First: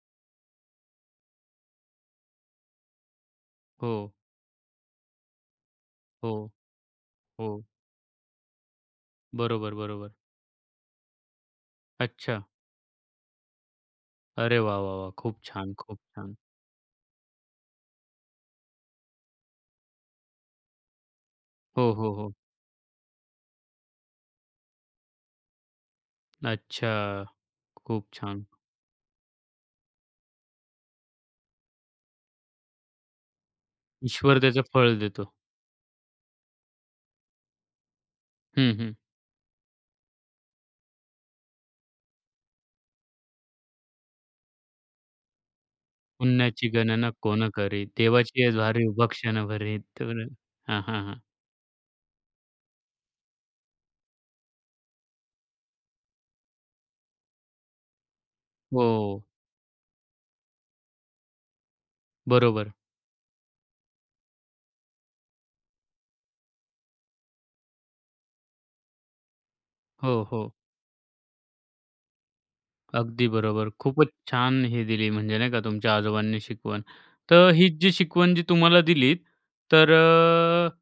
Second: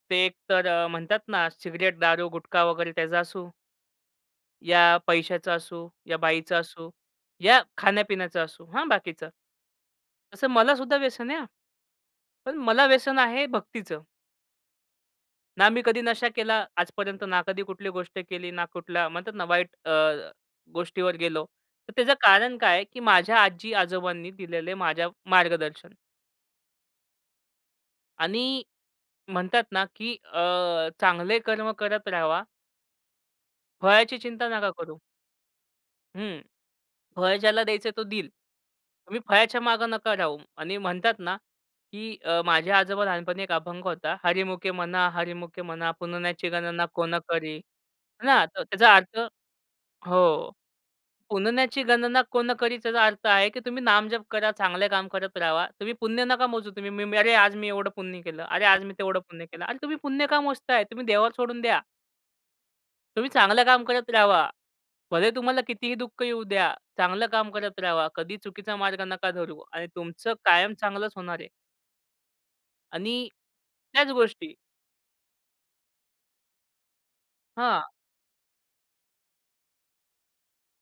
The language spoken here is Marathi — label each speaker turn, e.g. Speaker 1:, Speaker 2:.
Speaker 1: ते एक तर अ, म्हणतात ना सिगारेट दारू, गुटखा वगैरे त्याचा असो
Speaker 2: हो.
Speaker 1: या पैशाचा असो, या
Speaker 2: हो,
Speaker 1: बाईचा असो, या
Speaker 2: हो.
Speaker 1: खाण्यापिण्याचा असो. हां, बाकीचा.
Speaker 2: बरोबर, बरोबर.
Speaker 1: तसं मला सुद्धा व्यसन आहे हं.
Speaker 2: अच्छा.
Speaker 1: पण मला व्यसन आहे भक्तीचं.
Speaker 2: अरे वाह, वाह, वाह! खूप
Speaker 1: ना
Speaker 2: छान,
Speaker 1: मी
Speaker 2: खूप
Speaker 1: कधी नशा
Speaker 2: छान.
Speaker 1: केला आजपर्यंत, ना कधी कुठली गोष्ट केली, ना कुठल्या म्हणतात ना वाईट अ, गोष्टीवर गेलो.
Speaker 2: हो,
Speaker 1: तर त्याचं
Speaker 2: हो, हो.
Speaker 1: कारण काय आहे, की माझ्या आजी-आजोबांनी दिलेलं माझ्या मार्गदर्शन.
Speaker 2: अच्छा. खूप छान.
Speaker 1: आणि म्हणतात ना की अ, चांगले कर्म करत राहावा. फळाची
Speaker 2: ईश्वर
Speaker 1: चिंता
Speaker 2: त्याचं
Speaker 1: नका
Speaker 2: फळ
Speaker 1: करू.
Speaker 2: देतो.
Speaker 1: हं, फळ ज्याला द्यायचंय तो देईल.
Speaker 2: हं, हं.
Speaker 1: तुम्ही फळ्याच्या मागे नका राहू आणि म्हणतात ना, की अ, माझ्या आजोबा लहानपणी एक अभंग होता, "हरीमुखे म्हणा, हरीमुखे म्हणा. पुण्याची
Speaker 2: "पुण्याची
Speaker 1: गणना
Speaker 2: गणना
Speaker 1: कोण
Speaker 2: कोण
Speaker 1: करी."
Speaker 2: करे
Speaker 1: ना,
Speaker 2: देवाचीये
Speaker 1: तर
Speaker 2: द्वारी
Speaker 1: त्याचा
Speaker 2: उभा
Speaker 1: अर्थ
Speaker 2: क्षणभरी." तर
Speaker 1: हो.
Speaker 2: हां, हां. हां.
Speaker 1: पुण्याची गणना कोण करी त्याचा अर्थ आहे, की तुम्ही नामजप करा चांगले काम करत राहावा. तुम्ही पुण्य नका मोजू तुम्ही, "मी अरे आज मी एवढं पुण्य केलं. अरे आज मी तेवढं
Speaker 2: हो.
Speaker 1: पुण्य केलं." अरे तुम्ही पुण्य का मोजताय? तुम्ही देवावर सोडून द्या.
Speaker 2: बरोबर.
Speaker 1: तुम्ही चांगलं काम करत राहावा. भले तुम्हाला कितीही दुःख येऊ द्या. चांगलं काम करत राहावा, कधी चुकीचा मार्ग नका धरू आणि
Speaker 2: हो,
Speaker 1: तुमचं
Speaker 2: हो.
Speaker 1: कायम चांगलंच होणार आहे.
Speaker 2: अगदी
Speaker 1: आणि
Speaker 2: बरोबर. खूपच
Speaker 1: त्याच गोष्टी
Speaker 2: छान हे दिली म्हणजे नाही का तुमच्या आजोबांनी शिकवण. तर ही
Speaker 1: हां.
Speaker 2: जी शिकवण जी तुम्हाला दिली तर अ,